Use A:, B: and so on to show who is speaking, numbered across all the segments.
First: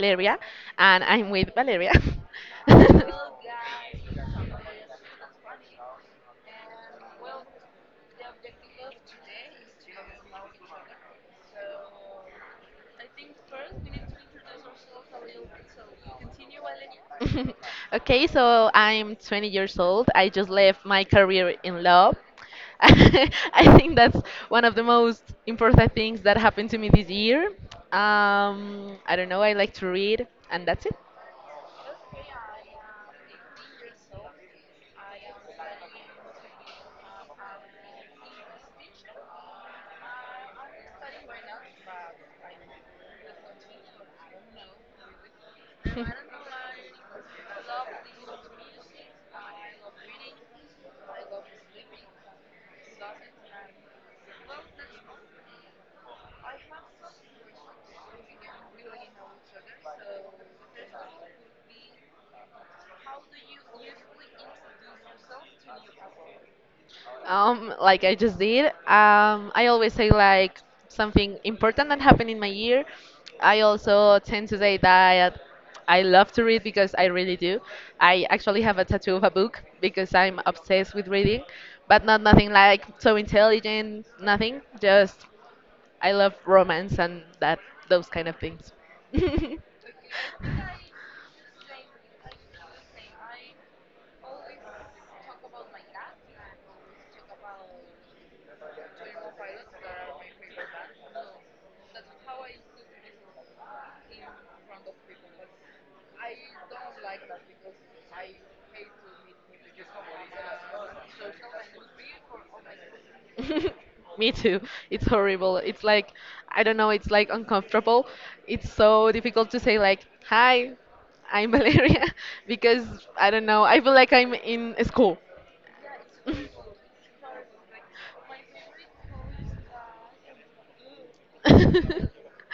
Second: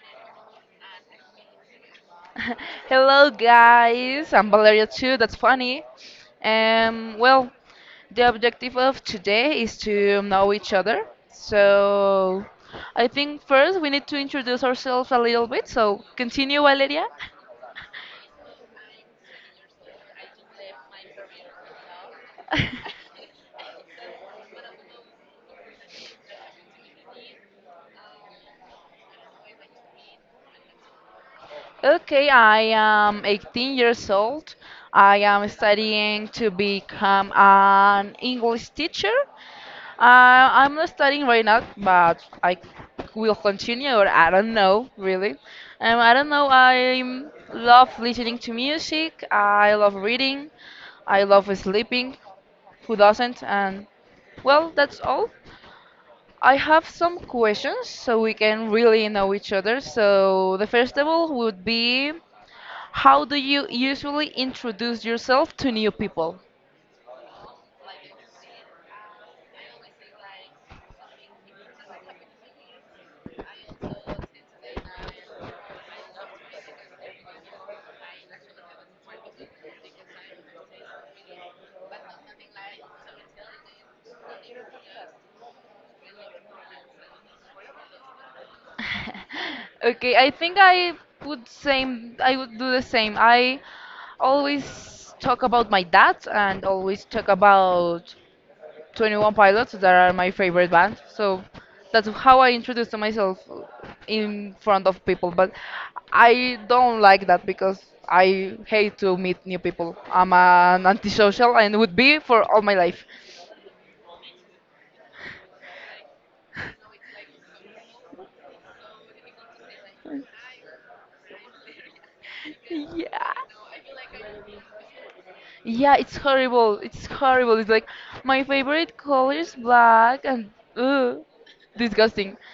A: Valeria, and I'm with Valeria.
B: Hello, guys. I'm Valeria too. That's funny. Well, the objective of today is to know each other. So, I think first we need to introduce ourselves a little bit. So, continue, Valeria.
A: Okay, so I'm 20 years old. I just left my career in law. I think that's one of the most important things that happened to me this year. I don't know, I like to read, and that's it.
B: Okay, I am 18 years old. I am studying to become an English teacher. I'm not studying right now, but I will continue, or I don't know, really. I don't know. I love listening to music. I love reading. I love sleeping. Who doesn't? And well, that's all. I have some questions so we can really know each other. So, the first of all would be, how do you usually introduce yourself to new people?
A: Like I just did. I always say like something important that happened in my year. I also tend to say that I love to read because I really do. I actually have a tattoo of a book because I'm obsessed with reading, but not nothing like so intelligent, nothing. Just I love romance and that those kind of things.
B: Okay, I think I would do the same. I always talk about my dad and always talk about 21 Pilots that are my favorite band. So that's how I introduce to myself in front of people, but I don't like that because I hate to meet new people. I'm an antisocial and would be for all my life.
A: Me too. It's horrible. It's like, I don't know, it's like uncomfortable. It's so difficult to say, like, hi, I'm Valeria, because I
B: Yeah.
A: don't know, I feel like I'm in school.
B: Yeah, it's horrible. It's horrible. It's like my favorite color is black and ugh, disgusting.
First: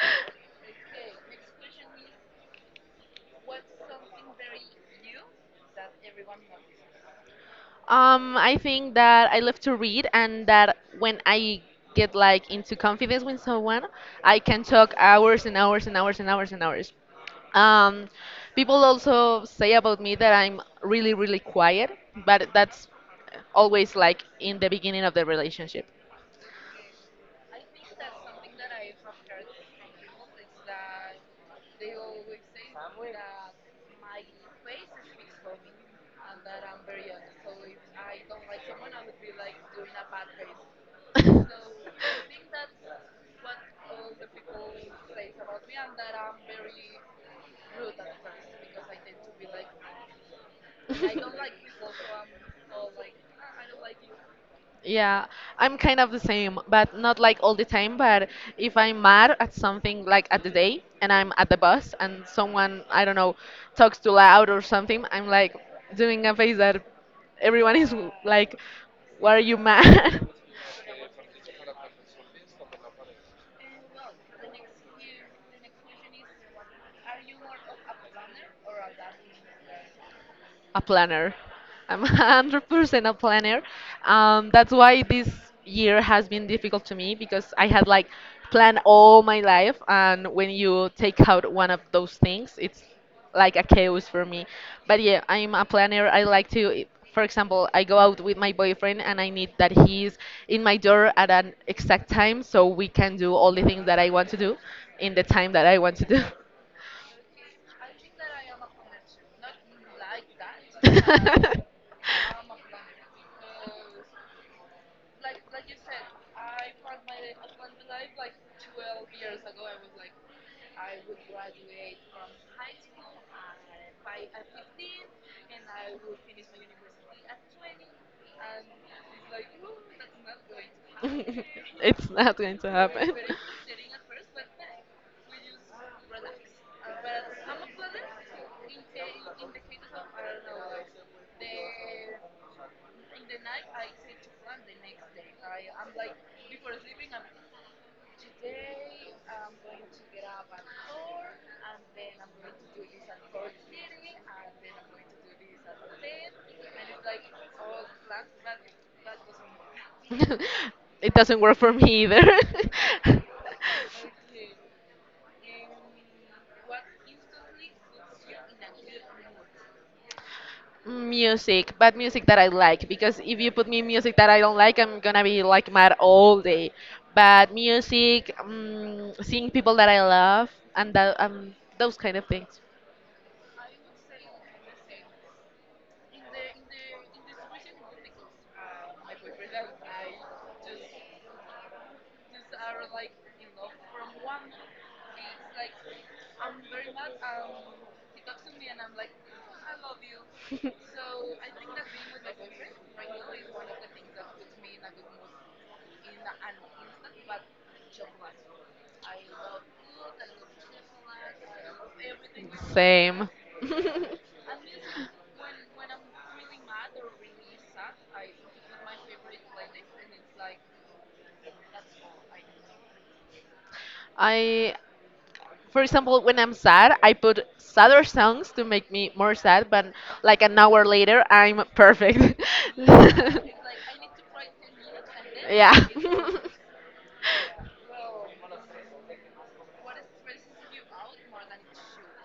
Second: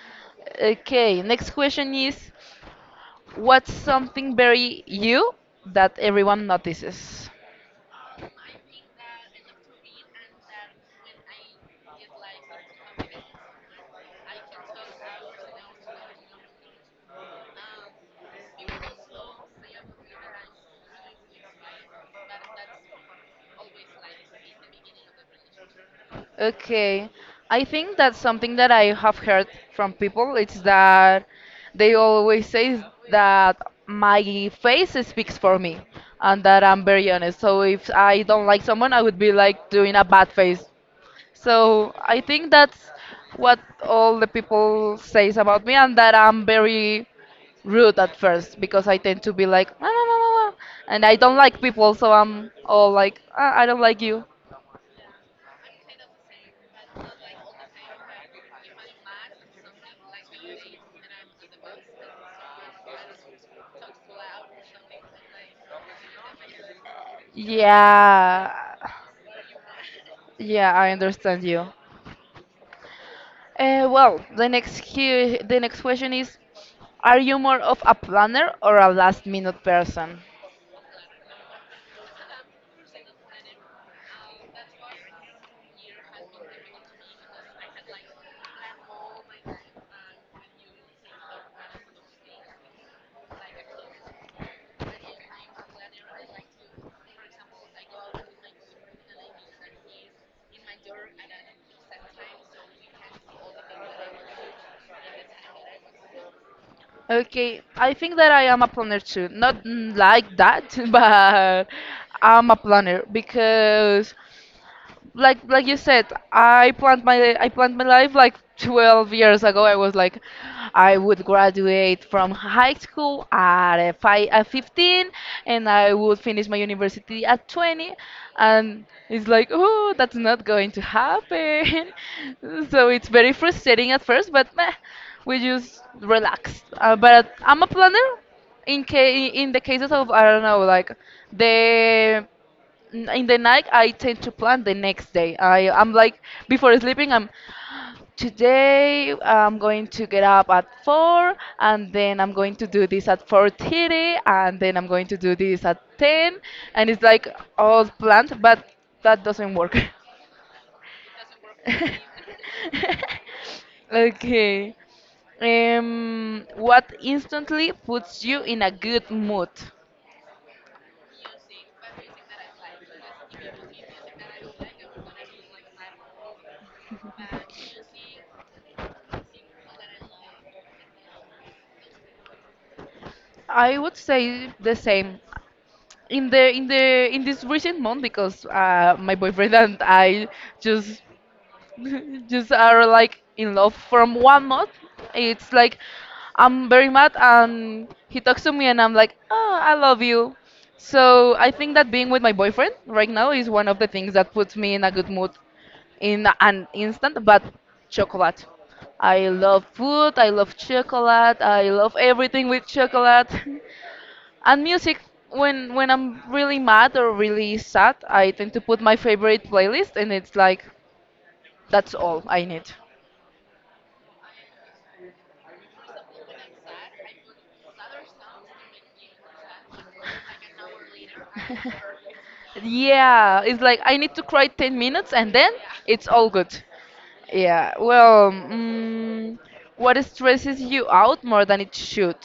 B: Okay, next question is, what's something very you that everyone notices?
A: I think that I love to read, and that when I get like into confidence with someone, I can talk hours and hours and hours and hours and hours. Um, People also say about me that I'm really, really quiet, but that's always like in the beginning of the relationship
B: Okay, I think that's something that I have heard from people. It's that they always say that my face speaks for me and that I'm very
A: young.
B: honest. So if I don't like someone, I would be like doing a bad face. So I think
A: That
B: that's what all the people says about me, and that I'm very rude at first because I tend to be like, "Ah, ah, ah, ah," and I don't like people, so I'm all like, "Ah, I don't like you."
A: yeah, I'm kind of the same, but not like all the time. But if I'm mad at something, like at the day, and I'm at the bus, and someone, I don't know, talks too loud or something, I'm like doing a face that everyone is
B: Yeah,
A: like, why are you mad?
B: yeah, I understand you. Well, the next question is, are you more of a planner or a last minute person?
A: A planner. I'm 100% a planner. That's why this year has been difficult to me because I had like planned all my life, and when you take out one of those things, it's like a chaos for me. But yeah, I'm a planner. I like to, for example, I go out with my boyfriend and I need that he's in my door at an exact time so we can do all the things that I want to do in the time that I want to do.
B: Okay, I think that I am a planner too. Not like that, but I'm a planner because like you said, I planned my life like 12 years ago. I was like, I would graduate from high school at 15, and I would finish my university at 20, and it's like, oh, that's not going to happen.
A: It's not going to
B: So it's
A: happen.
B: very frustrating at first, but meh, we just relax. But I'm a planner in the cases of, I don't know, like the in the night. I tend to plan the next day. I'm like, before sleeping, I'm, today I'm going to get up at 4, and then I'm going to do this at 4:30, and then I'm going to do this at 10, and it's like all planned, but that doesn't work.
A: It doesn't work for me either.
B: Okay, what instantly puts you in a good mood?
A: Music, but music that I like because if you put me music that I don't like, I'm gonna be like mad all day. But music, seeing people that I love, and that, those kind of things.
B: I would say the same in this recent month because my boyfriend and I just just are like in love from 1 month. It's like I'm very mad and he talks to me and I'm like, oh, I love you. So I think that being with my boyfriend right now is one of the things that puts me in a good mood in an instant. But chocolate, I love food. I love chocolate. I love everything with chocolate.
A: Same.
B: And music, when I'm really mad or really sad, I tend to put my favorite playlist, and it's like that's all I need.
A: I, for example, when I'm sad, I put sadder songs to make me more sad, but like an hour later, I'm perfect.
B: Yeah, it's like I need to cry 10 minutes, and then
A: Yeah.
B: it's all good. Yeah. Well, what stresses you out more than it should?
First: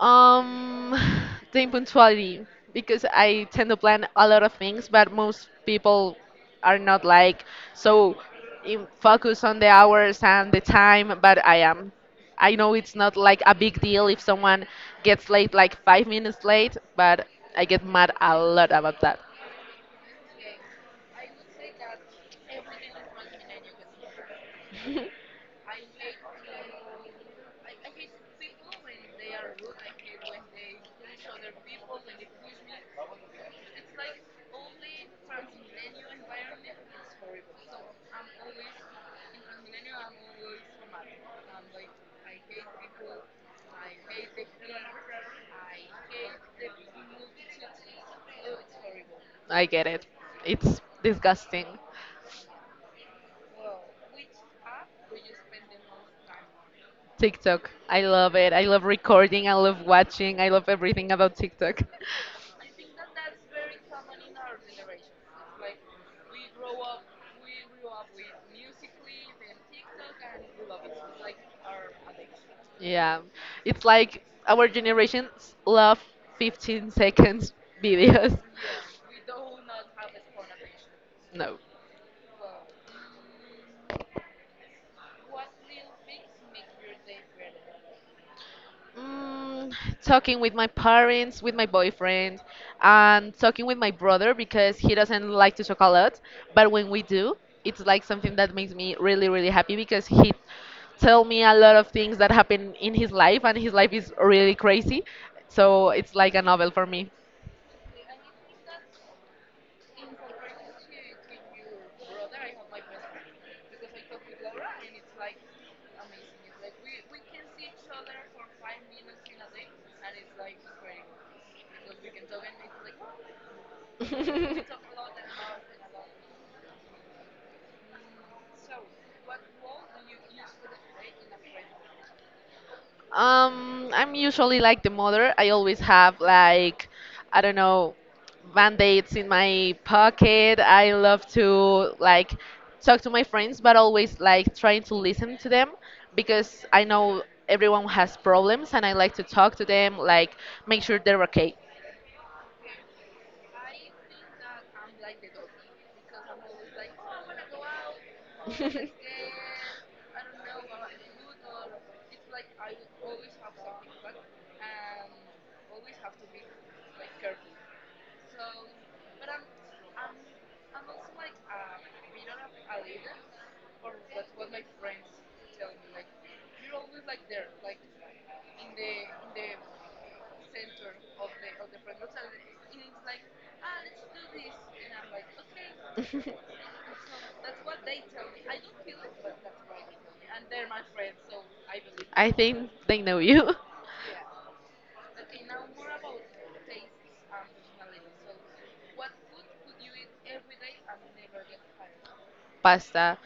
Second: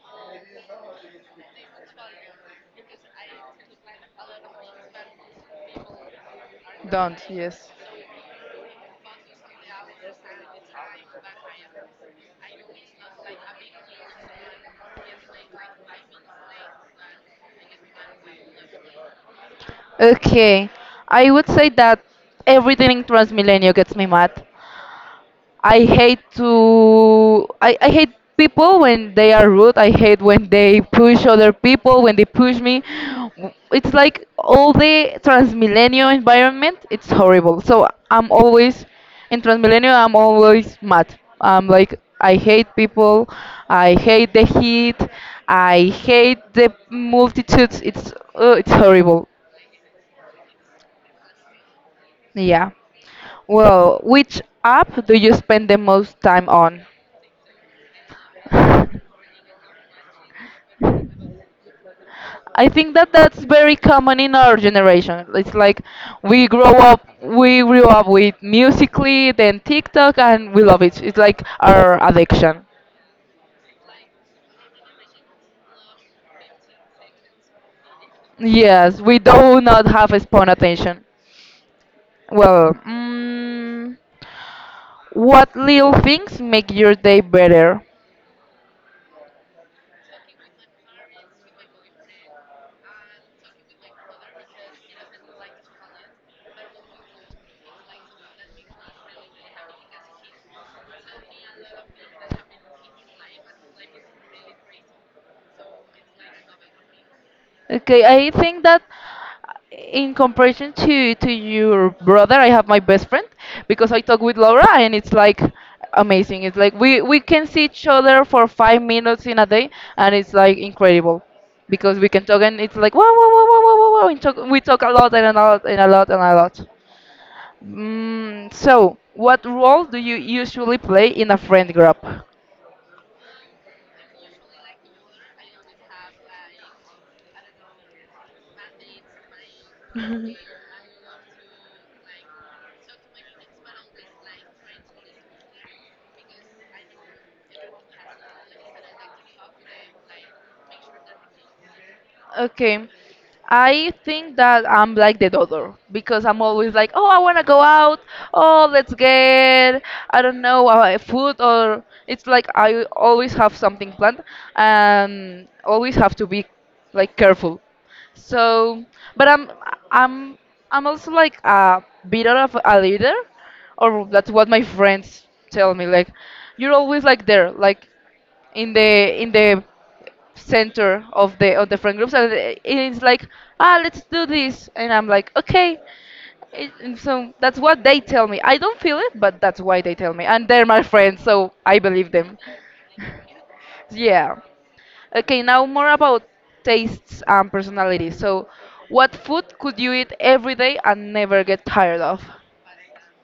A: Um, the impunctuality, because I tend to plan a lot of things, but most people are not
B: Don't.
A: like
B: Yes.
A: so in focus on the hours and the time, but I am. I know it's not like a big deal if someone gets late like 5 minutes late, but I get mad a lot about that.
B: Okay. I would say that everything in Transmilenio gets me mad. I hate people when they are rude. I hate when they push other people, when they push me. It's like all the transmillennial environment, it's horrible. So I'm always in transmillennial, I'm always mad. I'm like, I hate people, I hate the heat, I hate the multitudes. It's horrible.
A: I get it. It's disgusting.
B: Yeah. Well, which app do you spend the most time on?
A: TikTok. I love it. I love recording. I love watching. I love everything about TikTok.
B: I think that that's very common in our generation. It's like we grew up with Musically, then TikTok, and we love it. It's like our addiction.
A: Yeah, it's like our generations love 15 seconds videos.
B: Yes, we do not have a spawn attention.
A: No.
B: Well, what little things make your day better?
A: Mm, talking with my parents, with my boyfriend, and talking with my brother because he doesn't like to talk a lot. But when we do, it's like something that makes me really, really happy because he tell me a lot of things that happen in his life, and his life is really crazy. So it's like a novel for me.
B: Okay, I think that, in comparison to your brother, I have my best friend because I talk with Laura and it's like amazing. It's like we can see each other for 5 minutes in a day and it's like incredible because we can talk and it's like wow wow wow wow wow wow wow. We talk a lot and a lot and a lot and a lot. So, what role do you usually play in a friend group?
A: I'm usually like the mother. I always have like, I don't know, band-aids in my pocket. I love to like talk to my friends, but always like trying to listen to them because I know everyone has problems and I like to talk to them, like make sure they're okay.
B: Okay. I think that I'm like the other because I'm always like, oh, I want to go out. Oh, let's get, I don't know, food, or it's like I always have something planned and always have to be like careful. So, but I'm I'm also like a bit of a leader, or that's what my friends tell me. Like, you're always like there. Like, in the center of the friend groups, and it's like, ah, let's do this, and I'm like, okay. And so that's what they tell me. I don't feel it, but that's why they tell me, and they're my friends, so I believe
A: I
B: them.
A: think they know you.
B: Yeah. Okay, now more about tastes and personality. So, what food could you eat every day and never get tired of?
A: Pasta.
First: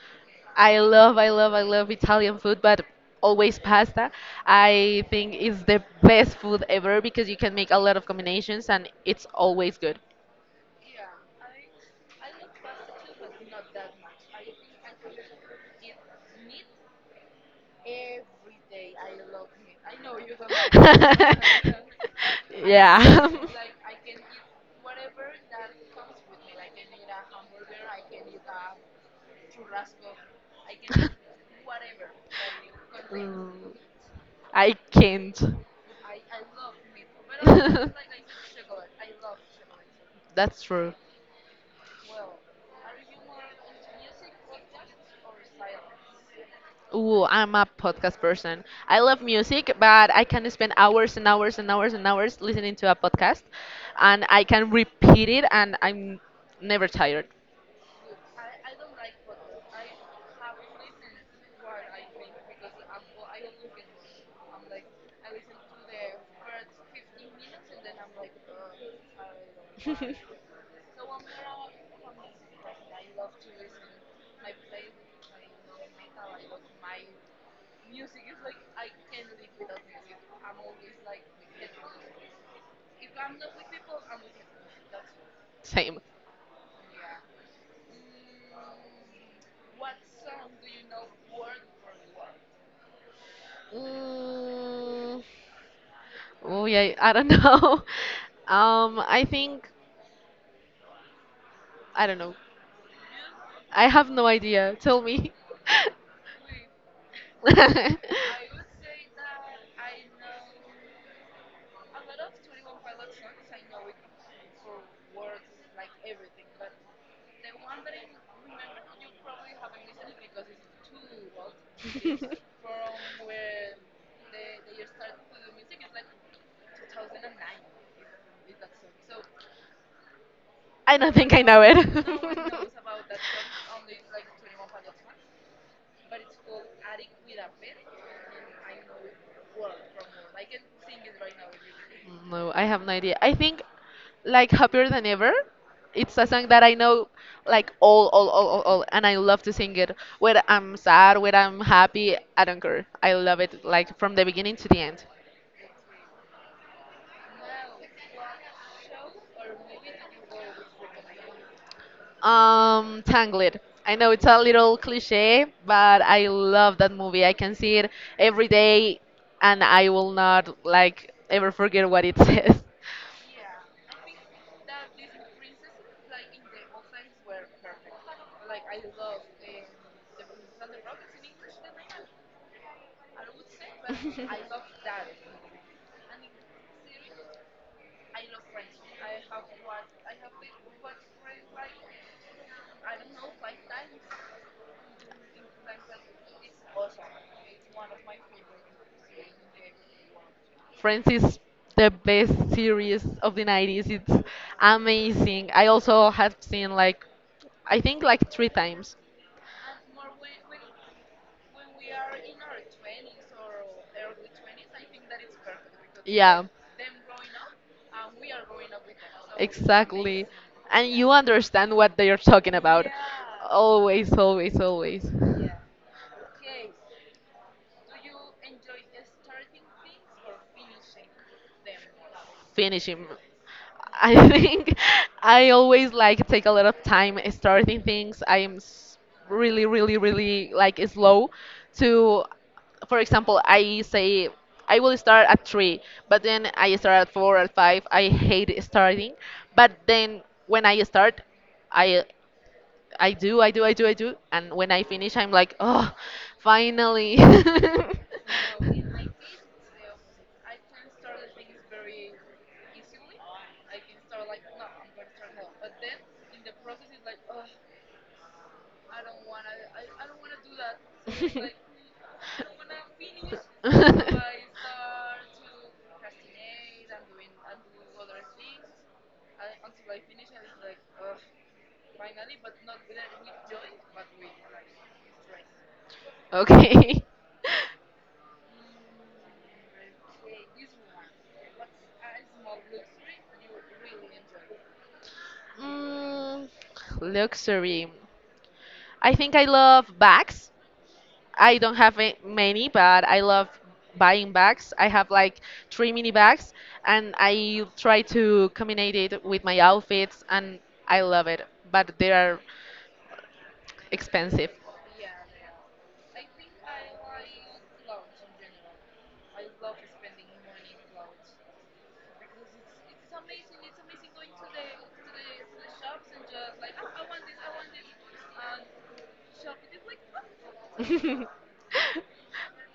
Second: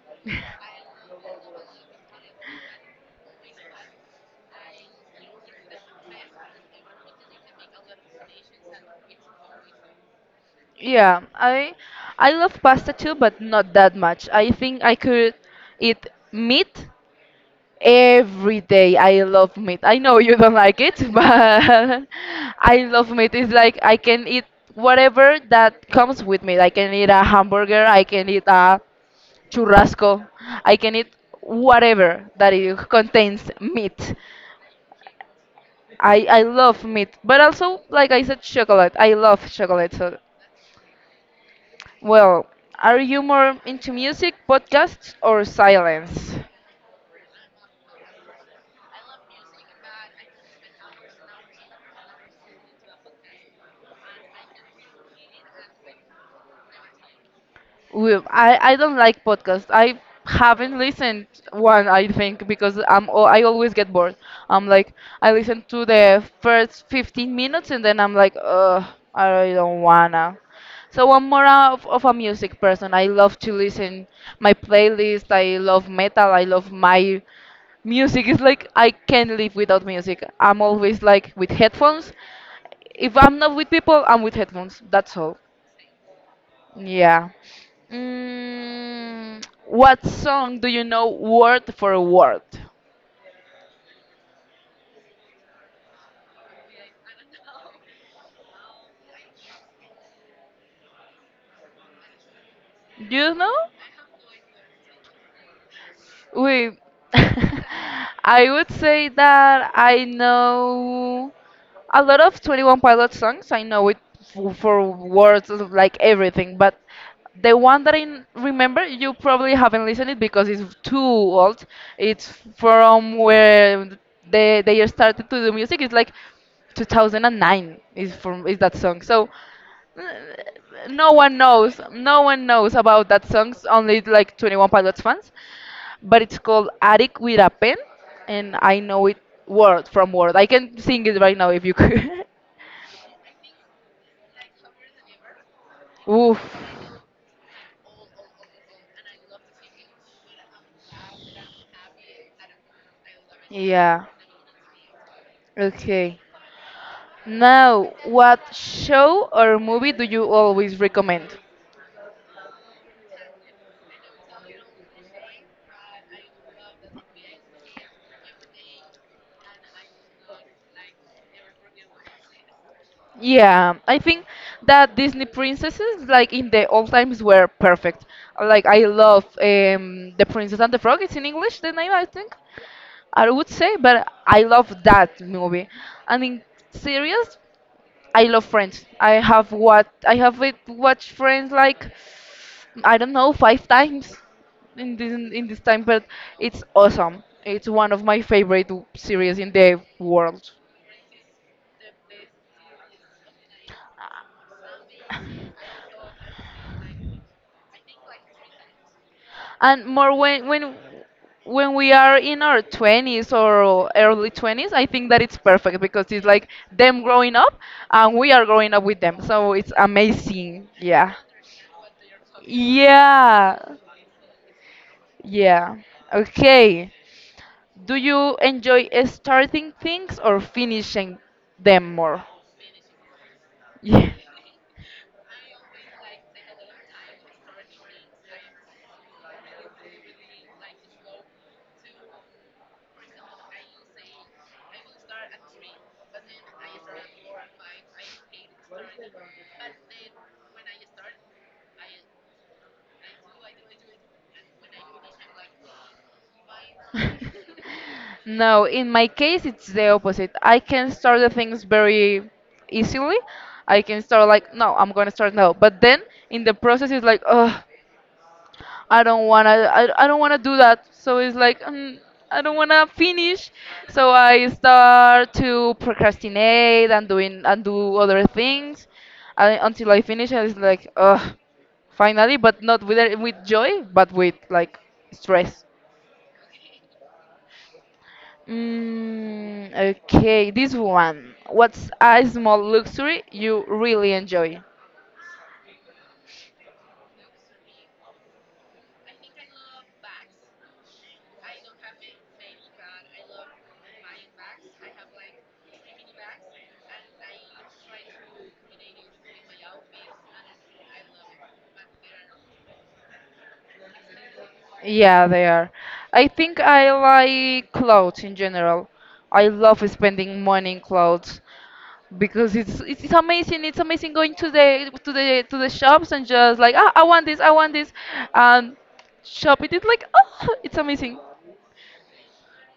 A: I love, I love, I love Italian food, but always pasta. I think it's the best food ever because you can make a lot of combinations and it's always good.
B: Yeah, I love pasta too, but not that much. I think I could eat meat every day. I love meat. I know you don't like it, but I love
A: Yeah.
B: meat. It's like I can eat whatever that comes with meat. I can eat a hamburger, I can eat a churrasco, I can eat whatever that it contains
A: Mm,
B: meat.
A: I can't.
B: I love meat, but also, like I said, chocolate. I love chocolate. So,
A: That's true.
B: well, are you more into music, podcasts, or silence?
A: Ooh, I'm a podcast person. I love music, but I can spend hours and hours and hours and hours listening to a podcast, and I can repeat it, and I'm never tired.
B: Well, I don't like podcasts. I haven't listened one, I think, because I always get bored. I'm like, I listen to the first 15 minutes and then I'm like, ugh, I really don't wanna. So I'm more of a music person. I love to listen my playlist. I love metal. I love my music. It's like I can't live without music. I'm always like with headphones. If I'm not with people, I'm with headphones. That's all.
A: Same.
B: Yeah. What song do you know word for word?
A: Mm, oh yeah, I don't know. I think I don't know.
B: Do you know?
A: I have no idea. Tell me.
B: We,
A: I
B: I would say that I know a lot of 21 Pilot songs. I know it for words of, like, everything, but the one that I remember, you probably haven't listened it because it's too old. It's from where they started to do music. It's like 2009 is that song. So uh,
A: don't think I know it.
B: no one knows about that song. Only like 21 Pilots fans, but it's called Attic with a Pen, and I know it word from word. I can sing it right now if you could.
A: No, I have no idea. I think like Happier Than Ever. It's a
B: Oof.
A: song that I know like all, and I love to sing it. Whether I'm sad, whether I'm happy, I don't care. I love it like
B: Yeah.
A: from the beginning to the end.
B: Okay. Now, what show or movie do you always recommend?
A: Tangled. I know it's a little cliche, but I love that movie. I can see it every day, and I will not like ever forget what it says.
B: Yeah, I think that Disney princesses, like in the old times, were perfect. Like, I love The Princess and the Frog. It's in English, the name, I think. I would say, but I love that movie. And in series, I love Friends. I have it watched Friends like, I don't know, 5 times in this time, but it's awesome. It's one of my favorite series in the world.
A: Friends is the best series of the 90s. It's amazing. I also have seen like I think like three times.
B: And more, when we are in our 20s or early 20s, I think that it's perfect because it's
A: Yeah.
B: like them growing up and we are growing up with them. So it's
A: Exactly.
B: amazing.
A: And you
B: Yeah.
A: understand what they are talking about.
B: Yeah.
A: Always, always, always
B: Yeah. Okay. Do you enjoy starting things or finishing them more?
A: finish him.
B: Yeah.
A: I think I always like take a lot of time starting things. I am s- really, really, really like slow to, for example, I say I will start at three, but then I start at four at five. I hate starting, but then when I start, I I do, I do, I do, I do, and when I finish, I'm like, oh, finally.
B: No, in my case, it's the opposite. I can start the things very easily. I can start, like, no, I'm gonna start now, but then in the process it's like, oh, I don't wanna, I don't wanna do that, so it's like I don't wanna finish, so I start to procrastinate and doing and do other things, until I finish, and it's like, oh, finally, but not with joy, but with like, stress.
A: Okay.
B: Okay, this one. What's a small luxury you really enjoy?
A: Mm, luxury. I think I love bags. I don't have a- many, but I love buying bags. I have like three mini bags, and I try to combine it with my outfits, and I love it. But they are expensive.
B: Yeah, they are. I think I like clothes in general. I love spending money in clothes because it's amazing. It's amazing going to the shops and just like, ah, I want this, and shop it. It's like, oh, it's amazing.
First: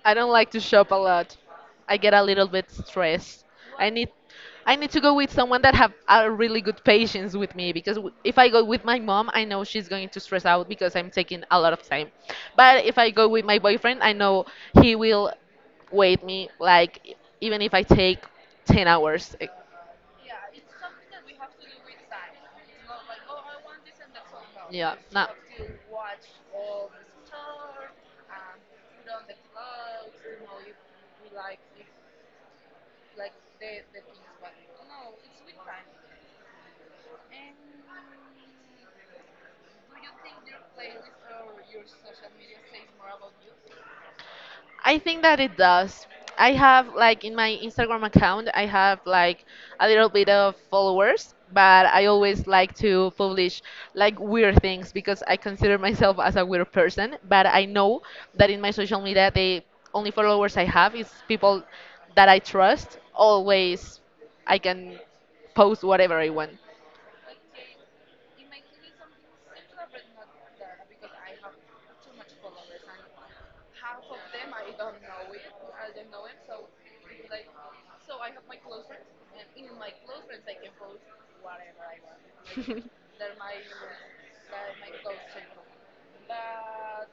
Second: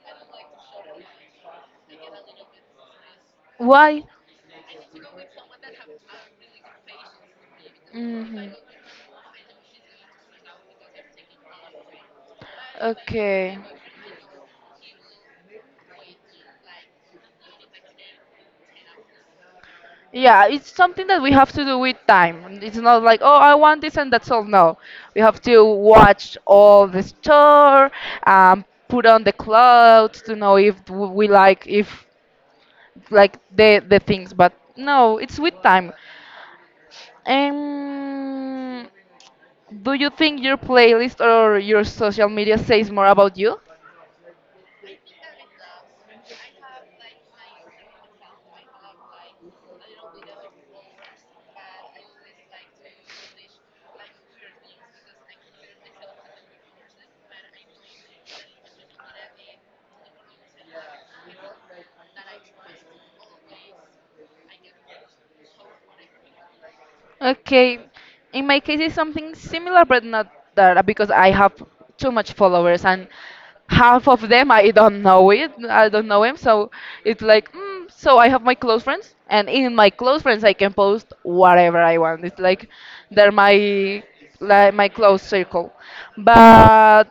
A: I don't like to shop a lot. I get a little bit stressed. I
B: Why?
A: need I need to go with someone that have a really good patience with me because w- if I
B: Hmm.
A: go with my mom, I know she's going to stress out because I'm taking a lot of time. But if I go with my
B: Okay.
A: boyfriend, I know he will wait me like e- even if I take 10 hours. Eh,
B: Yeah, it's something that we have to do with time. It's not like, oh, I want this and that's all. No,
A: yeah,
B: we
A: no.
B: have to watch all the store, put on the clothes to know if we like if like the things. But no, it's with time. Um, do you think your playlist or your social media says more about you?
A: I think that it does. I have like in my Instagram account, I have like a little bit of followers, but I always like to publish like weird things because I consider myself as a weird person. But I know that in my social media, the only followers I have is people that I trust. Always, I can post whatever I want.
B: Okay, in my case, it's something similar, but not that, because I have too much followers, and half of them I don't know it. I don't know him, so it's like, so I have my close friends, and in my close friends I can post whatever I want. It's like they're my like my close circle, but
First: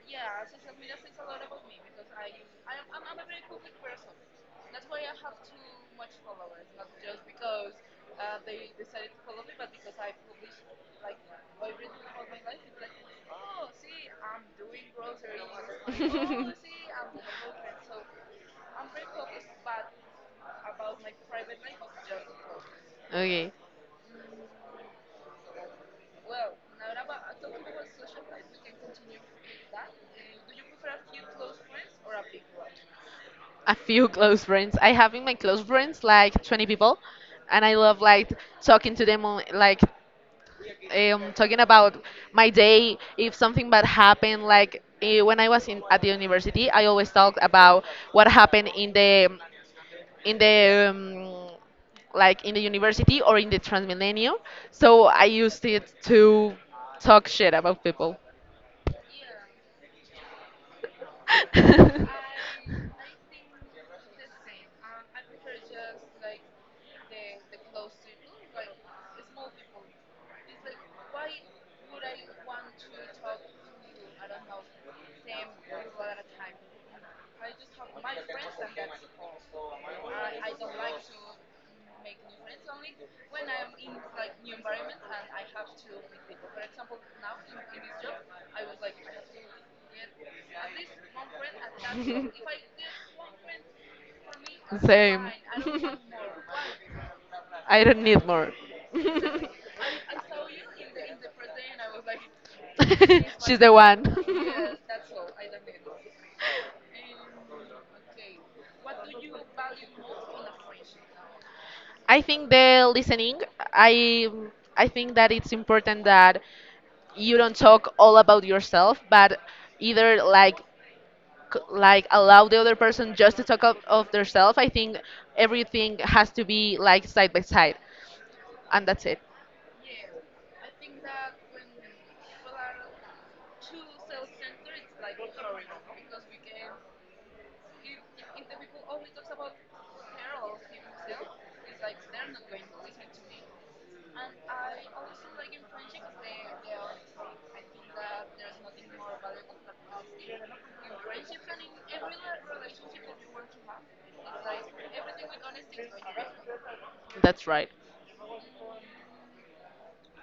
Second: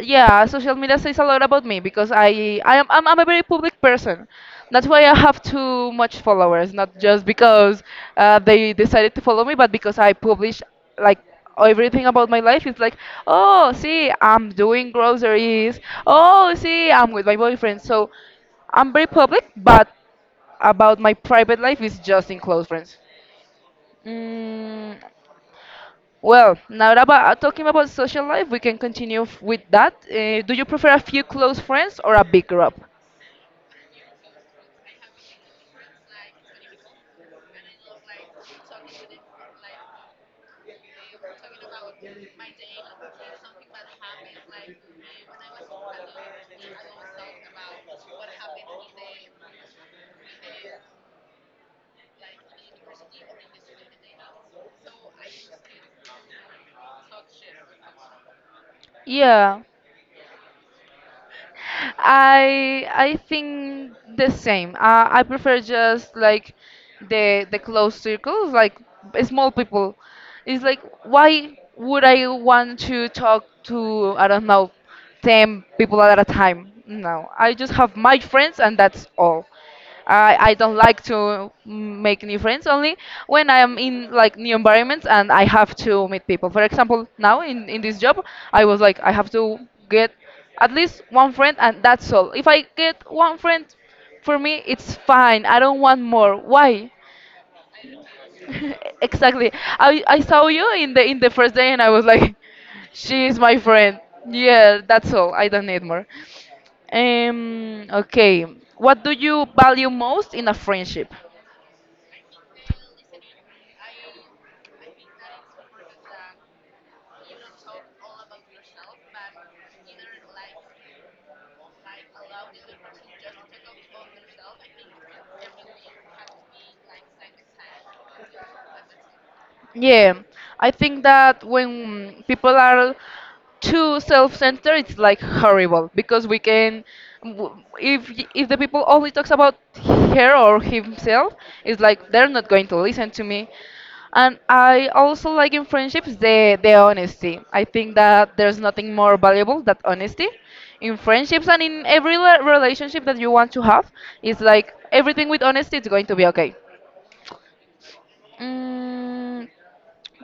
B: yeah, social media says a lot about me because I'm a very public person. That's why I have too much followers, not just because they decided to follow me, but because I publish like everything about my life. It's like, oh see, I'm doing groceries, oh see, I'm with my boyfriend, so I'm very public, but about my private life is just in close friends.
A: Okay.
B: Mm, well, now that about, talking about social life, we can continue with that. Do you prefer a few close friends or a big group?
A: A few close friends. I have in my close friends like 20 people, and I love like talking to them, on, like talking about my day. If something bad happened, like eh, when I was in at the university, I always talked about what happened in the in the um, like in the university or in the Transmillennial. So I used it to talk shit about people.
B: Yeah, I think the same. I prefer just like the close circles, like small people. It's like, why would I want to talk to, I don't know, ten people at a time? No, I just have my friends and that's all. I don't like to make new friends, only when I am in like new environments and I have to meet people. For example, now in this job, I was like, I have to get at least one friend and that's all. If I get one friend, for me, it's
A: Same.
B: fine. I don't want more. Why?
A: I don't need more.
B: exactly. I saw you in the first day and I was like, she is my
A: She's the
B: friend.
A: one.
B: Yeah, that's all. I don't need more. Okay. What do you value most in a friendship?
A: I think the listening, I I think that it's important that you don't talk all about yourself, but either like c- like allow the other person just to talk of themselves. I think everything has to be like side by side, and that's it.
B: Yeah, I think that when people are too self-centered, it's like horrible, because we can, if if the people only talks about her or himself, it's like they're not going to listen to me. And I also like in friendships the honesty. I think that there's nothing more valuable than honesty in friendships and in every relationship that you want to have. It's like everything with honesty is going to be okay.
A: That's right.
B: Mm,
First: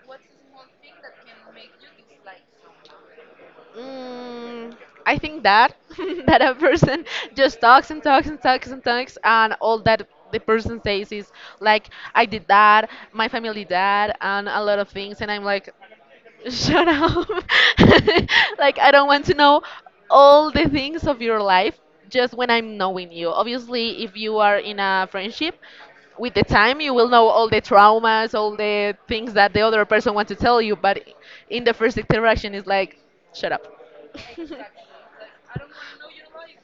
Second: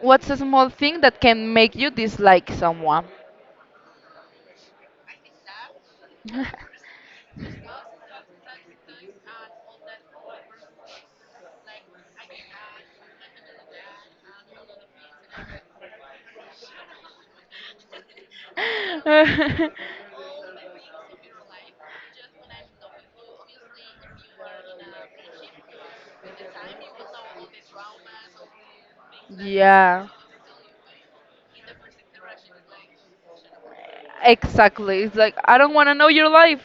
B: What's a small thing that can make you dislike someone?
A: Mm, I think that that a person just talks and talks and talks and talks and all that the person says is like I did that, my family did that, and a lot of things, and I'm like, shut up. Like, I don't want to know all the things of your life just when I'm knowing you. Obviously, if you are in a friendship, with the time you will know all the traumas, all the things that the other
B: Yeah,
A: person wants to tell you, but in the first interaction, it's like, shut up.
B: exactly. It's like, I don't want to know your life.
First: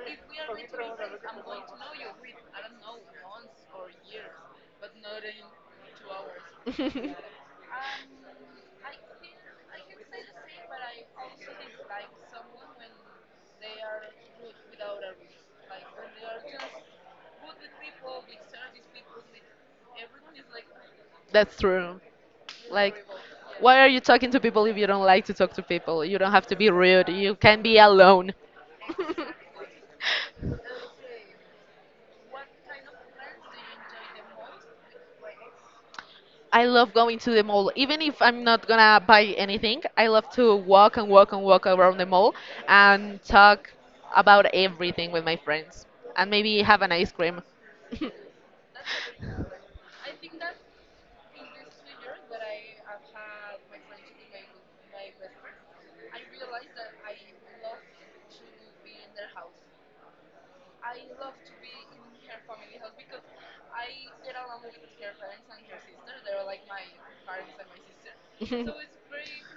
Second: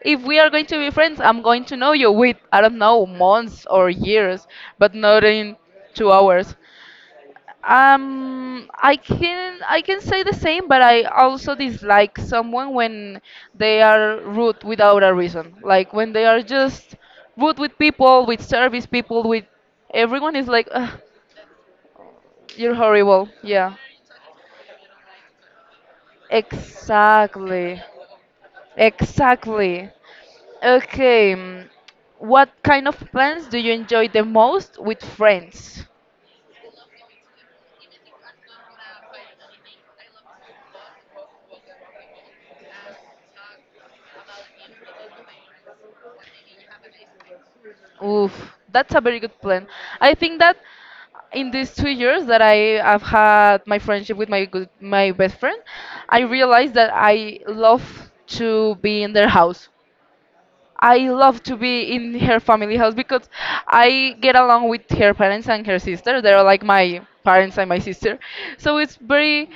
B: If we are going to be friends, I'm going to know you with, I don't know, months or years, but not in 2 hours. I can say the same, but I also dislike someone when they are rude without a reason. Like when they are just rude with people, with service people, with everyone, is like, ugh,
A: That's true.
B: you're
A: Like,
B: horrible. Yeah,
A: why are you talking to people if you don't like to talk to people? You don't have to be rude. You can be
B: exactly,
A: alone.
B: exactly. Okay, what kind of plans do you enjoy the most with friends?
A: I love going to the mall. Even if I'm not gonna buy anything, I love to walk and walk and walk around the mall and talk about everything with my friends and maybe have an ice cream.
B: Oof, that's a very good plan. I think that in these 2 years that I have had my friendship with my good, my best friend, I realized that I love to be in their house. I love to be in her family house because I get along with her parents and her sister. They're like my parents and my sister. So it's very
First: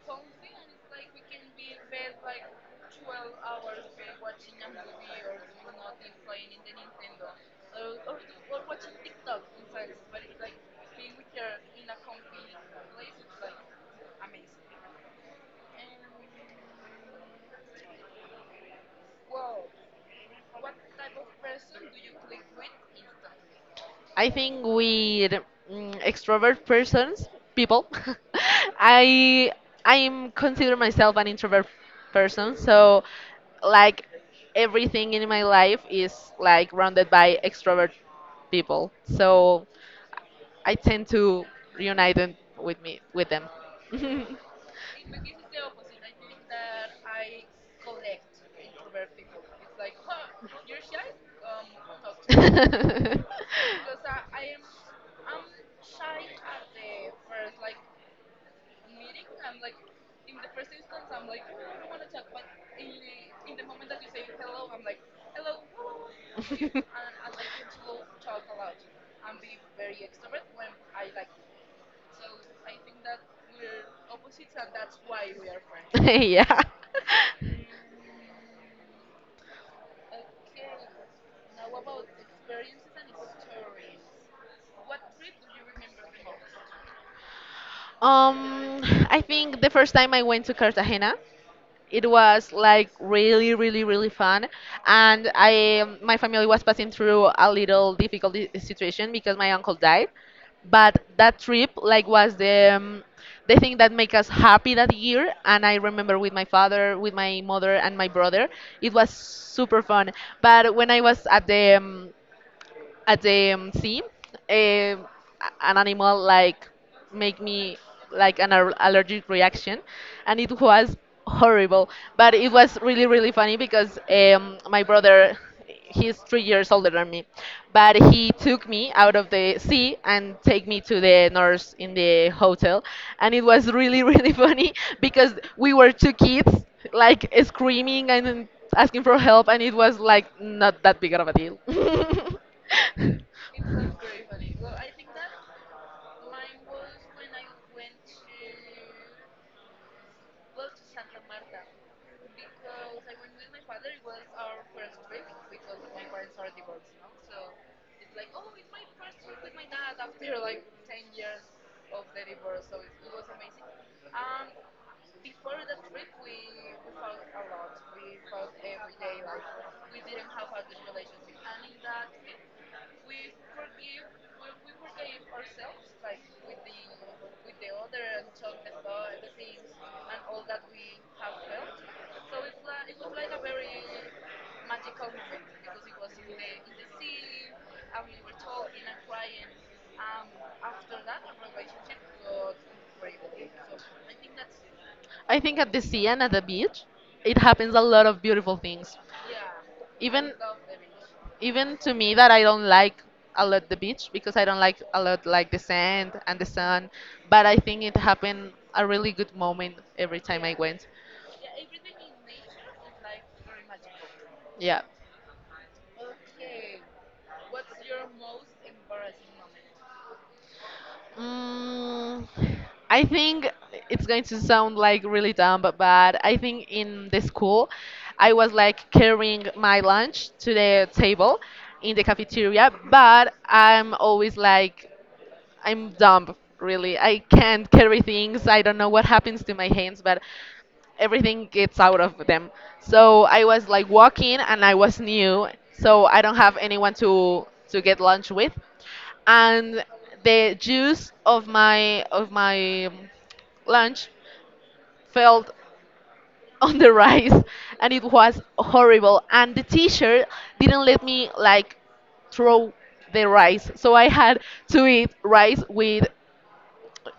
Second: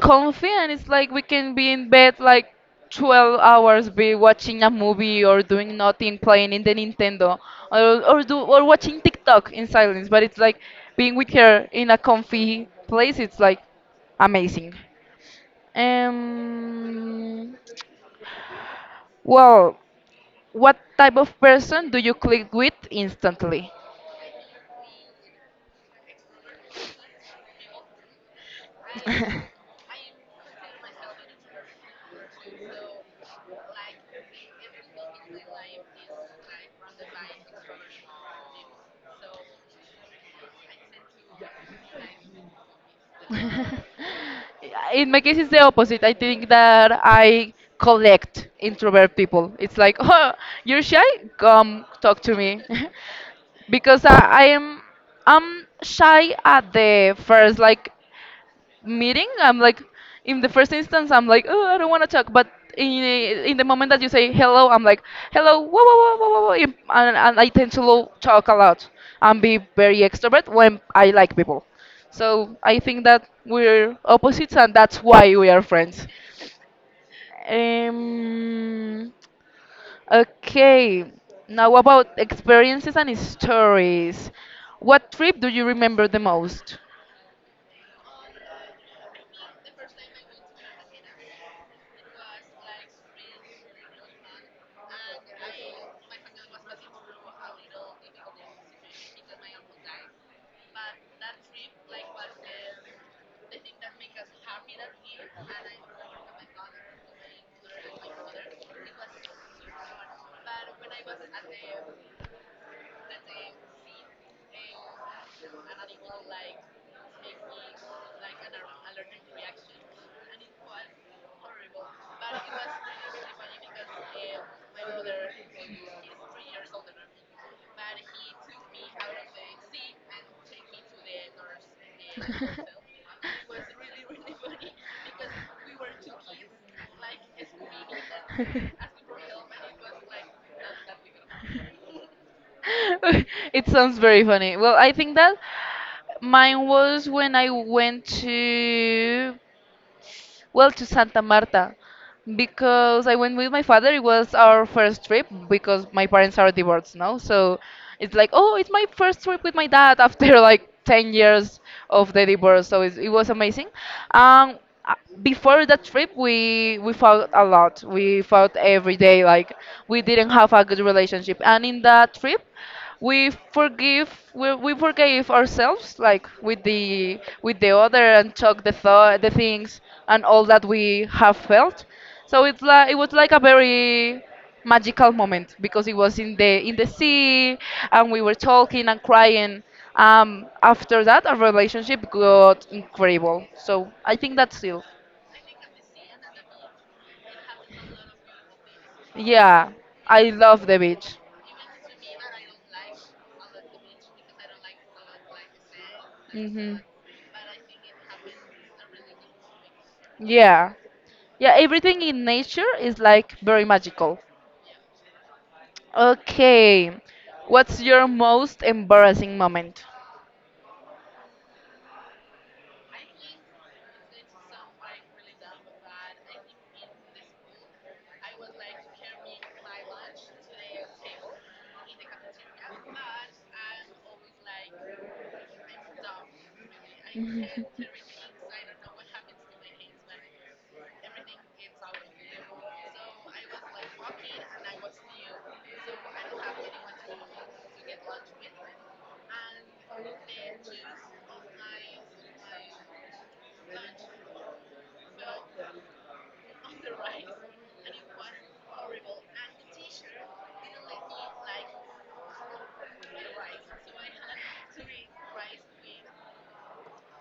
B: comfy and it's like we can be in bed like 12 hours, be watching a movie or doing nothing, playing in the Nintendo or watching TikTok in silence, but it's like being with her in a comfy place, it's like amazing. Um well, what type of person do you click with instantly?
A: I think with mm, extrovert persons, people, I I'm consider myself an introvert person, so like everything in my life is like rounded by extrovert people. So I tend to reunite them with me with them.
B: In my case, it's the opposite. I think that I collect introvert people. It's like, oh, you're shy? Come talk to me. Because I am I'm shy at the first like meeting. I'm like, in the first instance I'm like, oh, I don't want to talk, but in, in the moment that you say hello I'm like, hello, whoa. And I tend to talk a lot and be very extrovert when I like people, so I think that we're opposites and that's why we are friends.
A: The yeah.
B: um okay, now about experiences and stories, what trip do you remember the most?
A: Um,
B: The
A: I
B: first
A: think the first time
B: time I
A: I
B: went to
A: went to
B: Canada,
A: Cartagena,
B: it
A: it
B: was
A: was
B: like
A: like really,
B: really,
A: really, really
B: really fun,
A: fun,
B: and
A: and
B: I, my family
A: I
B: was
A: my
B: planning
A: family was
B: to
A: passing
B: go a
A: through a
B: little
A: little
B: bit
A: difficult I-
B: on the trip
A: situation
B: because
A: because
B: my
A: my uncle
B: uncle died.
A: died, but
B: That
A: that trip
B: trip,
A: like
B: like, was
A: was
B: the
A: the
B: thing
A: thing that
B: that made
A: make us
B: us
A: happy
B: happy that
A: that
B: year,
A: year,
B: and I
A: and I remember
B: remember
A: with my
B: my father,
A: father, with my mother, and
B: my
A: my
B: mother,
A: brother,
B: and my
A: it was super fun. But when I
B: brother. It was
A: was
B: super fun.
A: at the at the sea, eh, a- an animal like make me like an allergic reaction, and it was horrible. But it was really really funny because my brother, he's 3 years older than me, but he took me out of the sea and take me to the nurse in the hotel, and it was really really funny because we were two kids like screaming and asking for help, and it was like not that big of a deal.
B: It sounds very funny. Well, I think that mine was when I went to, well, to Santa Marta, because I went with my father. It was our first trip because my parents are divorced now. So it's like, oh, it's my first trip with my dad after like 10 years of the divorce. So it was amazing. Um, uh, Before that trip, we fought a lot. We fought every day. Like we didn't have a good relationship. And in that trip, we forgive we forgave ourselves like with the other and talk the things and all that we have felt, so it's like it was like a very magical moment because it was in the sea and we were talking and crying. After that, our relationship got incredible, so I think that's it.
A: I think at the sea and at the beach, it happens a lot of beautiful things.
B: Yeah, I
A: Even
B: love the beach.
A: even to me that I don't like a lot the beach because I don't like a lot like the sand and the
B: Hmm.
A: sun, but I think it happened a really good moment every time I
B: Yeah,
A: went.
B: yeah, everything in nature is like very magical.
A: Yeah.
B: Okay. What's your most embarrassing moment?
A: Mm, I think it's going to sound like really dumb, but I think in the school, I was like carrying my lunch to the table in the cafeteria, but I'm always like I'm dumb, really. I can't carry things. I don't know what happens to my hands, but everything gets out of them. So I was like walking and I was new, so I don't have anyone to get lunch with. And the juice of my lunch fell on the rice and it was horrible and the t-shirt didn't let me like throw the rice. So I had to eat rice with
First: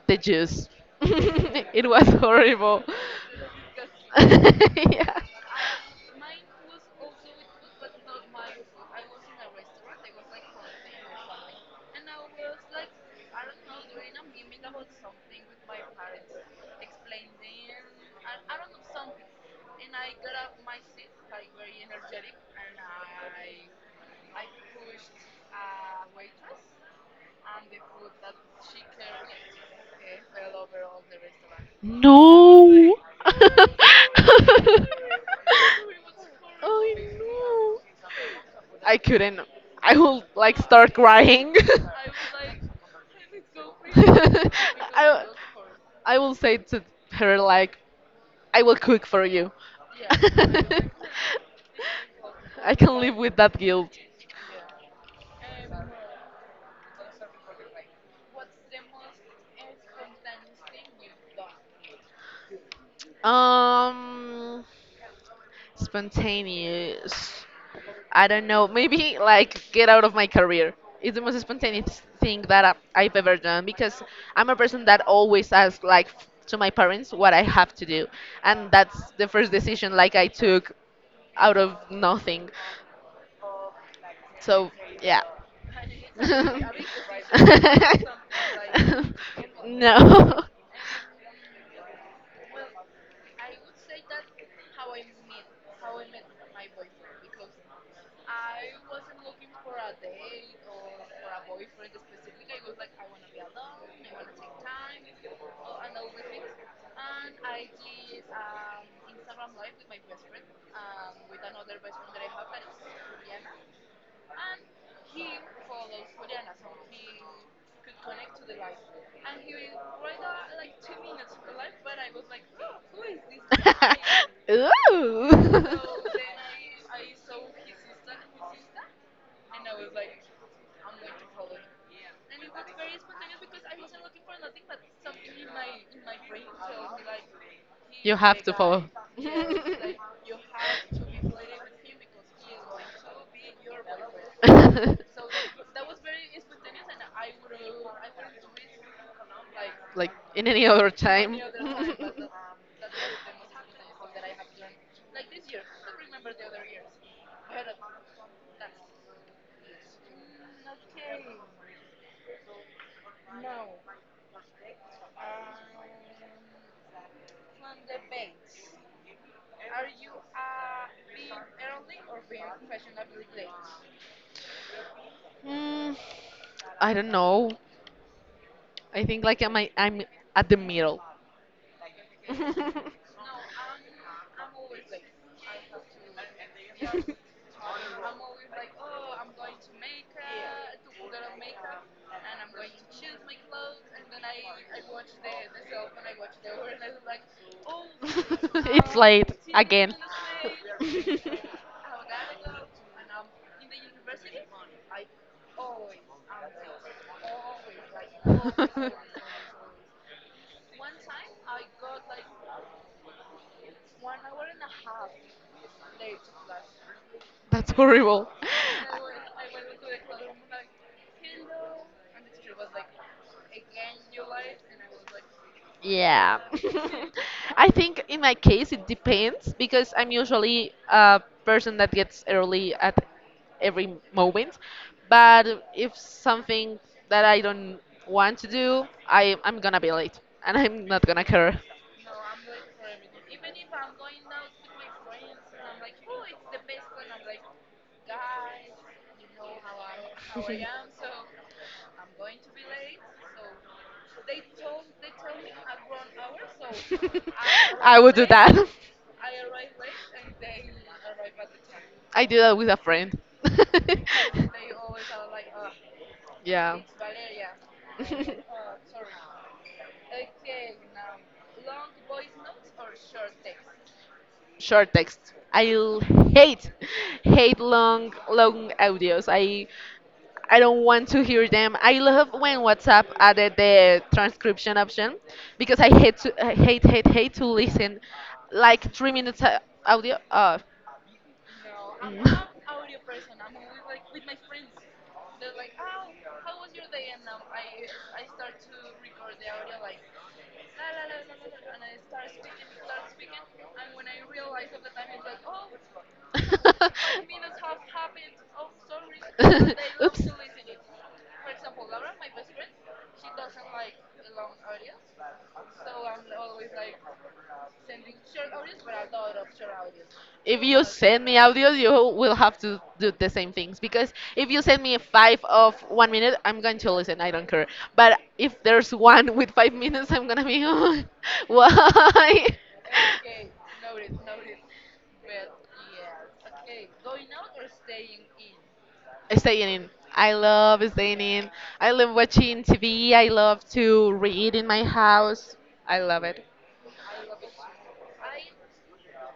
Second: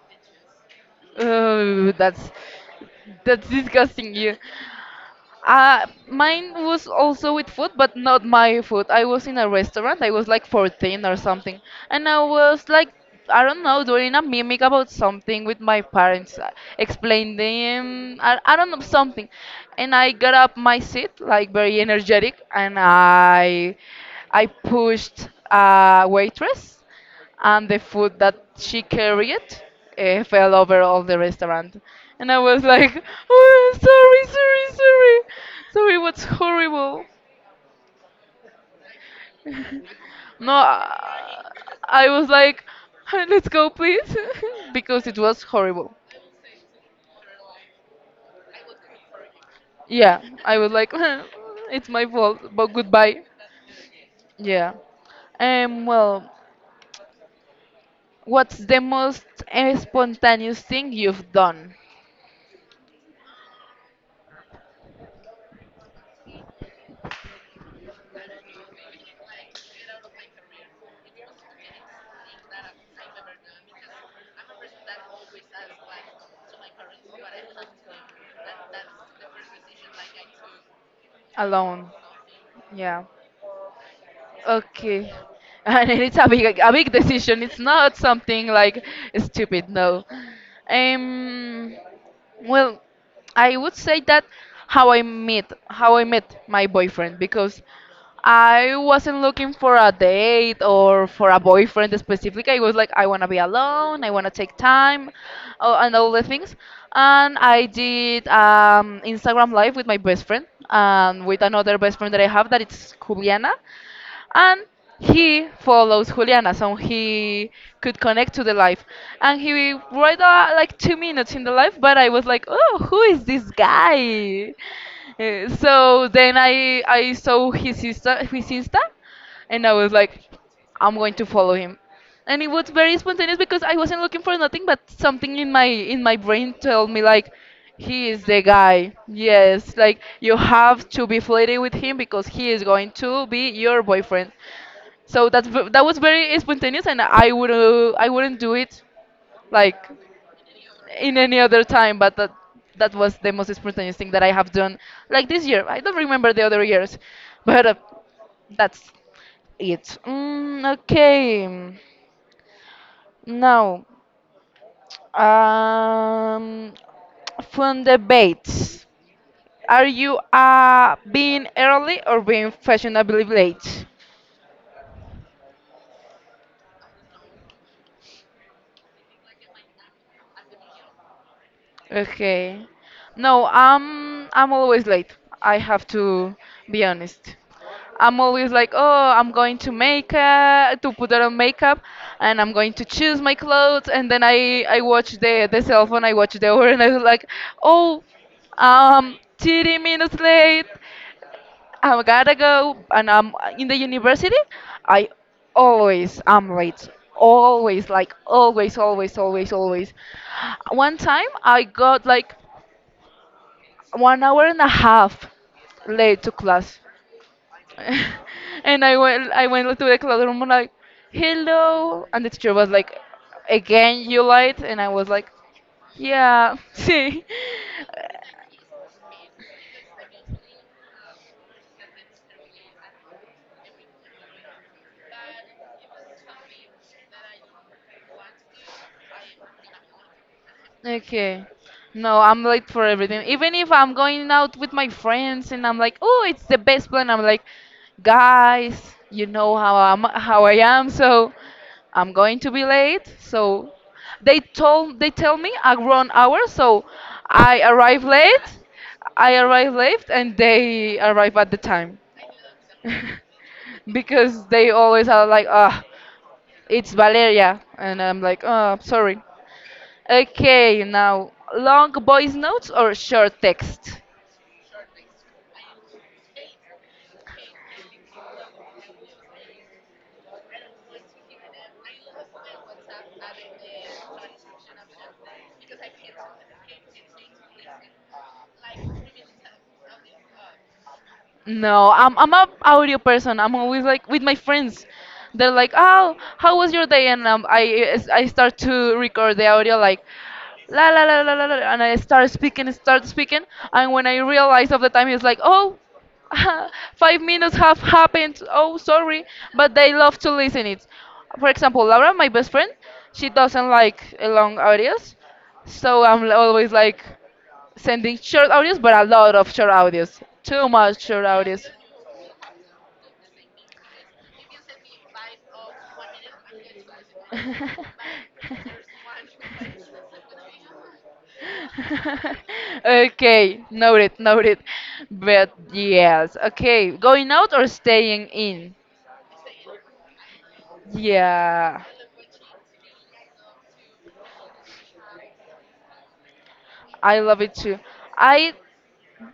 A: the juice. It
B: Oh,
A: was horrible.
B: that's disgusting you.
A: Yeah.
B: Mine was also with food, but not my food. I was in a restaurant. I was like 14 or something, and I was like, I don't know, doing a mimic about something with my parents, explaining, them, I don't know something, and I got up my seat like very energetic, and I pushed a waitress and the food that she carried fell over all the restaurant. And I was
A: No.
B: like, oh, sorry, sorry, sorry. Sorry, what's
A: Oh
B: horrible?
A: no. I couldn't. I would
B: No,
A: like start crying.
B: I was like, "Huh, let's go, please," because it
A: I,
B: was horrible.
A: I will say to her like, I will cook for you.
B: Yeah, I was like, "Huh, it's my fault, but
A: I can live
B: goodbye."
A: with that guilt.
B: Yeah. Well, what's the most spontaneous thing you've done
A: Um, Spontaneous. I don't know. Maybe like get out of my career. It's the most spontaneous thing that I've ever done because I'm a person that always asks like to my parents what I have to do, and that's the first decision like I took out of
B: alone?
A: nothing.
B: Yeah.
A: So
B: Okay.
A: yeah.
B: And it's a big decision. It's not something like stupid, no.
A: No.
B: Um well, I would say that how I met my boyfriend, because I wasn't looking for a date or for a boyfriend specifically. I was like, I want to be alone, I want to take time, and all the things. And I did Instagram live with my best friend and with another best friend that I have that it's Juliana, and he follows Juliana, so he could connect to the live. And he read like 2 minutes in the live, but I was like, oh, who is this guy?
A: Ooh.
B: So then I saw his Insta, and I was like, I'm going to follow him, and it was very spontaneous because I wasn't looking for nothing, but something in my brain told me like, he
A: You
B: is the
A: have to follow.
B: guy. Yes, like you have to be flirty with him because he is going to be your boyfriend. So that's that was very spontaneous, and I would I wouldn't do it like
A: Like in any other
B: in
A: time.
B: any other time, but that was the most spontaneous thing that I have done like this year. I don't remember the other years, but that's it. Okay. Now. Um, fun debates. Are you being early or being fashionably late?
A: Mm, I don't know. I think like I'm at the middle.
B: Okay. No, I'm always late. I have to be honest. I'm always like, oh, I'm going to make to put on makeup, and I'm going to choose my clothes, and then I watch the cell phone, I watch the hour, and I was like, oh,
A: It's late
B: 30
A: again.
B: minutes late. I've gotta go, and I'm in the university. I always am late. Always, like always, always, always, always. One time I got like 1 hour and a half late to class,
A: That's horrible.
B: and I went to the classroom and like, hello, and the teacher was like, again you late, and I was like,
A: Yeah.
B: yeah, see.
A: I think in my case it depends because I'm usually a person that gets early at every moment. But if something that I don't want to do, I'm gonna be late and I'm not gonna
B: Okay.
A: care.
B: No, I'm late for everything. Even if I'm going out with my friends and I'm like, oh, it's the best plan. I'm like, guys, you know how how I am, so I'm going to be late. So they tell me around hour, so I arrive late. I arrive late, and they arrive at the time
A: I do that with a friend. They
B: because they always are like, ah,
A: yeah.
B: it's Valeria, and I'm like, oh, sorry. Okay, now long voice notes or short text?
A: Short text. I l- hate hate long long audios. I don't want to hear them. I love when WhatsApp added the transcription option because I hate to I hate hate hate to listen like 3 minutes audio.
B: No, I'm
A: Mm.
B: a audio person. I'm always like with my friends. They're like, "Oh, how was your day?" And I start to record the audio like, "la la la la la, la," and I start speaking, and when I realize of the time, it's like, "Oh, 5 minutes have happened. Oh, sorry," but they love
A: Oops.
B: to listen it. For example, Laura, my best friend, she doesn't like long audios, so I'm always like sending short audios, but a lot of short audios.
A: If
B: Too
A: you
B: much
A: send
B: short
A: me
B: audios.
A: audios, you will have to do the same things because if you send me five of 1 minute, I'm going to listen. I don't care. But if there's one with 5 minutes, I'm gonna be why?
B: Okay, noted, noted. But yes, okay, going out or staying in?
A: Staying in. I love staying in.
B: Yeah,
A: I love watching TV. I love to read in my house. I love it.
B: I love it too. I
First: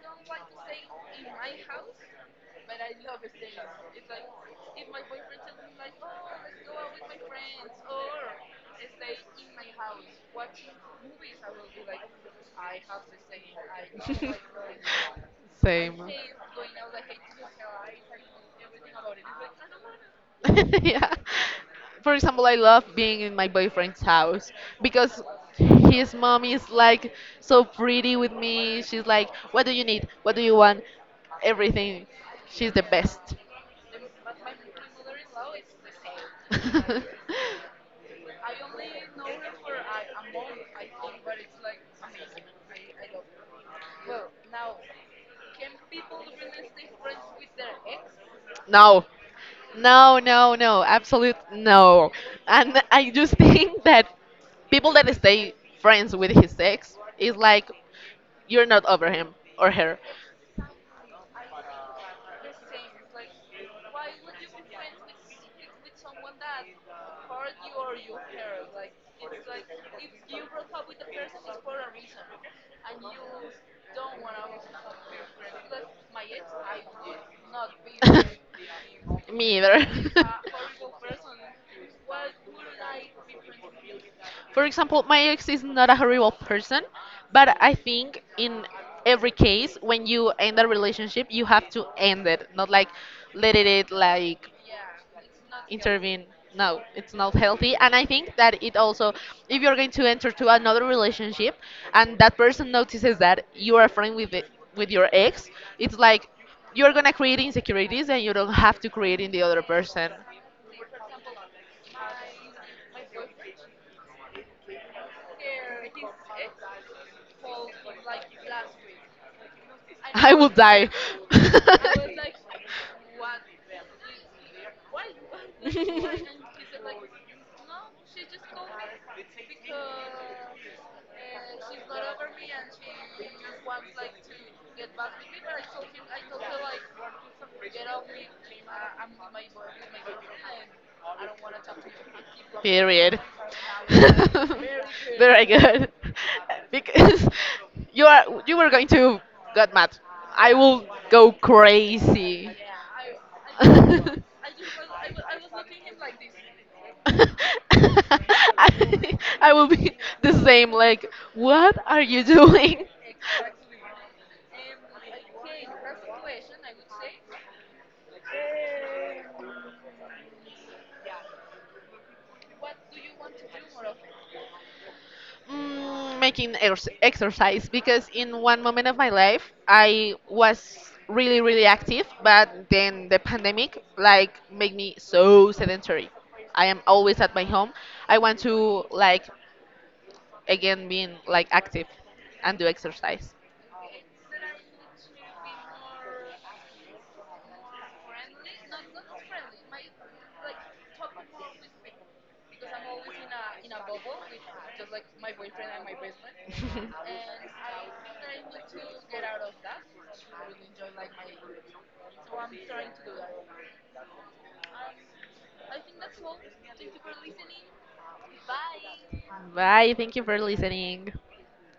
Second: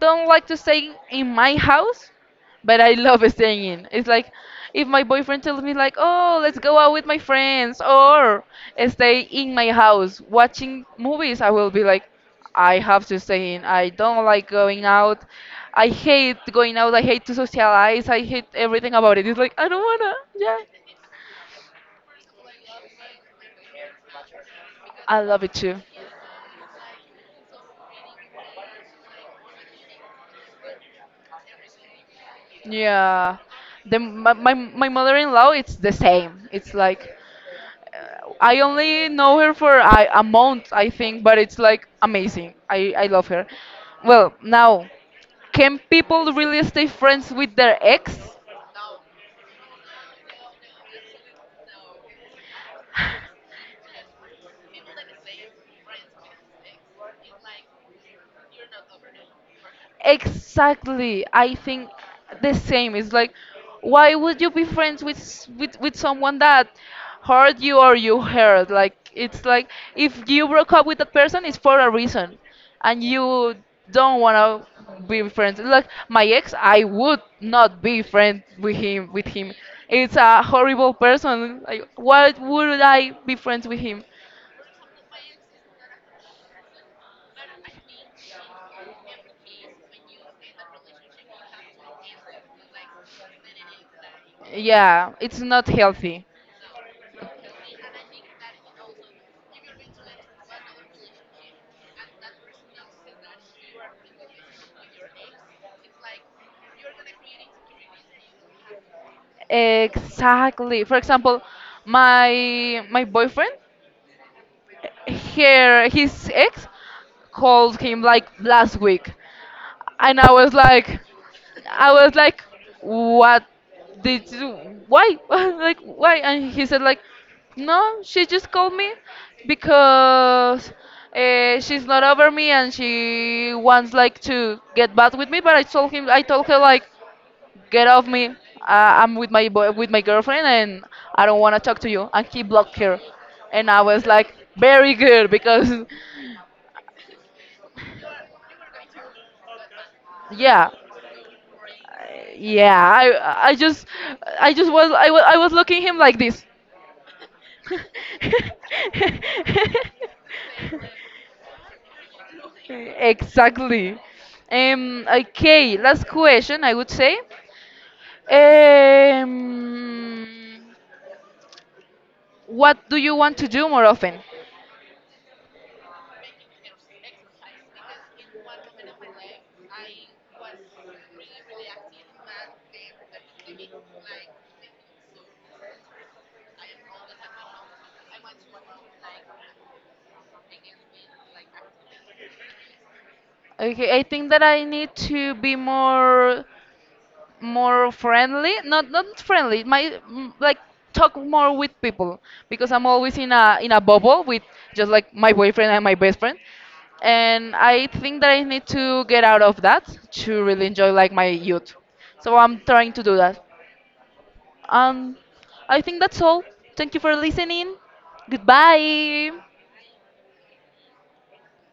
B: don't like to stay in my house, but I love staying in. It's like if my boyfriend tells me like, "Oh, let's go out with my friends," or stay in my house watching movies, I will be like, "I have to stay in. I don't like going out. I
A: Same.
B: hate going out. I hate to socialize. I hate everything about it." It's like I don't wanna. Yeah,
A: Yeah. For example, I love being in my boyfriend's house because
B: I love it too.
A: his mom is like so pretty with me. She's like, "What do you need? What do you want? Everything." She's the best.
B: Yeah. Then my mother-in-law, it's the same. It's like I only know her for a month, I think, but it's like amazing. I love her. Well, now, can people really stay friends with their ex?
A: No, no, no, no, absolute no. And I just think that people that stay friends with his ex is like you're not over him or her.
B: Exactly. I think the same. It's like, why would you be friends with with someone that hurt you or you hurt? Like it's like if you broke up with that person, it's for a reason, and you don't wanna be friends. Like my ex, I would not be friends with him. With
A: Him.
B: him,
A: Me either.
B: it's a horrible person. Like, why would I be friends with him?
A: For example, my ex is not a horrible person, but I think in every case, when you end a relationship, you have to end it, not like let it like
B: Yeah, it's not healthy.
A: intervene. No, it's not healthy. And I think that it also, if you're going to enter to another relationship and that person notices that you are a friend with it, with your ex, it's like you're gonna create insecurities and you don't have to create in the other person.
B: Exactly. For example, my boyfriend, here his ex called him
A: Like
B: like last week, and
A: I will like, die.
B: I was like, what did you? Why? Like why? And he said like, no, she just called me because she's not over me and she wants like to get back with me. But I told him, I told her like get off me. I'm with my boy, with my girlfriend, and I don't want to talk to you. And he blocked her,
A: Period.
B: and I was like, very good
A: Very
B: because,
A: good. Because you are you were going to get mad. I
B: yeah,
A: will go crazy.
B: yeah. I just
A: I,
B: I just was I was looking him like this.
A: I will be the same. Like, what are you doing?
B: Exactly. Okay. Last question. I would say. Um. What do you want to do more often?
A: Mm, making exercise because in one moment of my life I was really really active, but then the pandemic like made me so sedentary. I am always at my home. I want to like again being like active and do exercise.
B: Okay, I think that I need to be more friendly. Not friendly. My like talk more with people because I'm always in a bubble with just like my boyfriend and my best friend. And I think that I need to get out of that to really enjoy like my youth. So I'm trying to do that. Um I think that's all. Thank you for listening. Goodbye.
A: Bye. Thank you for listening.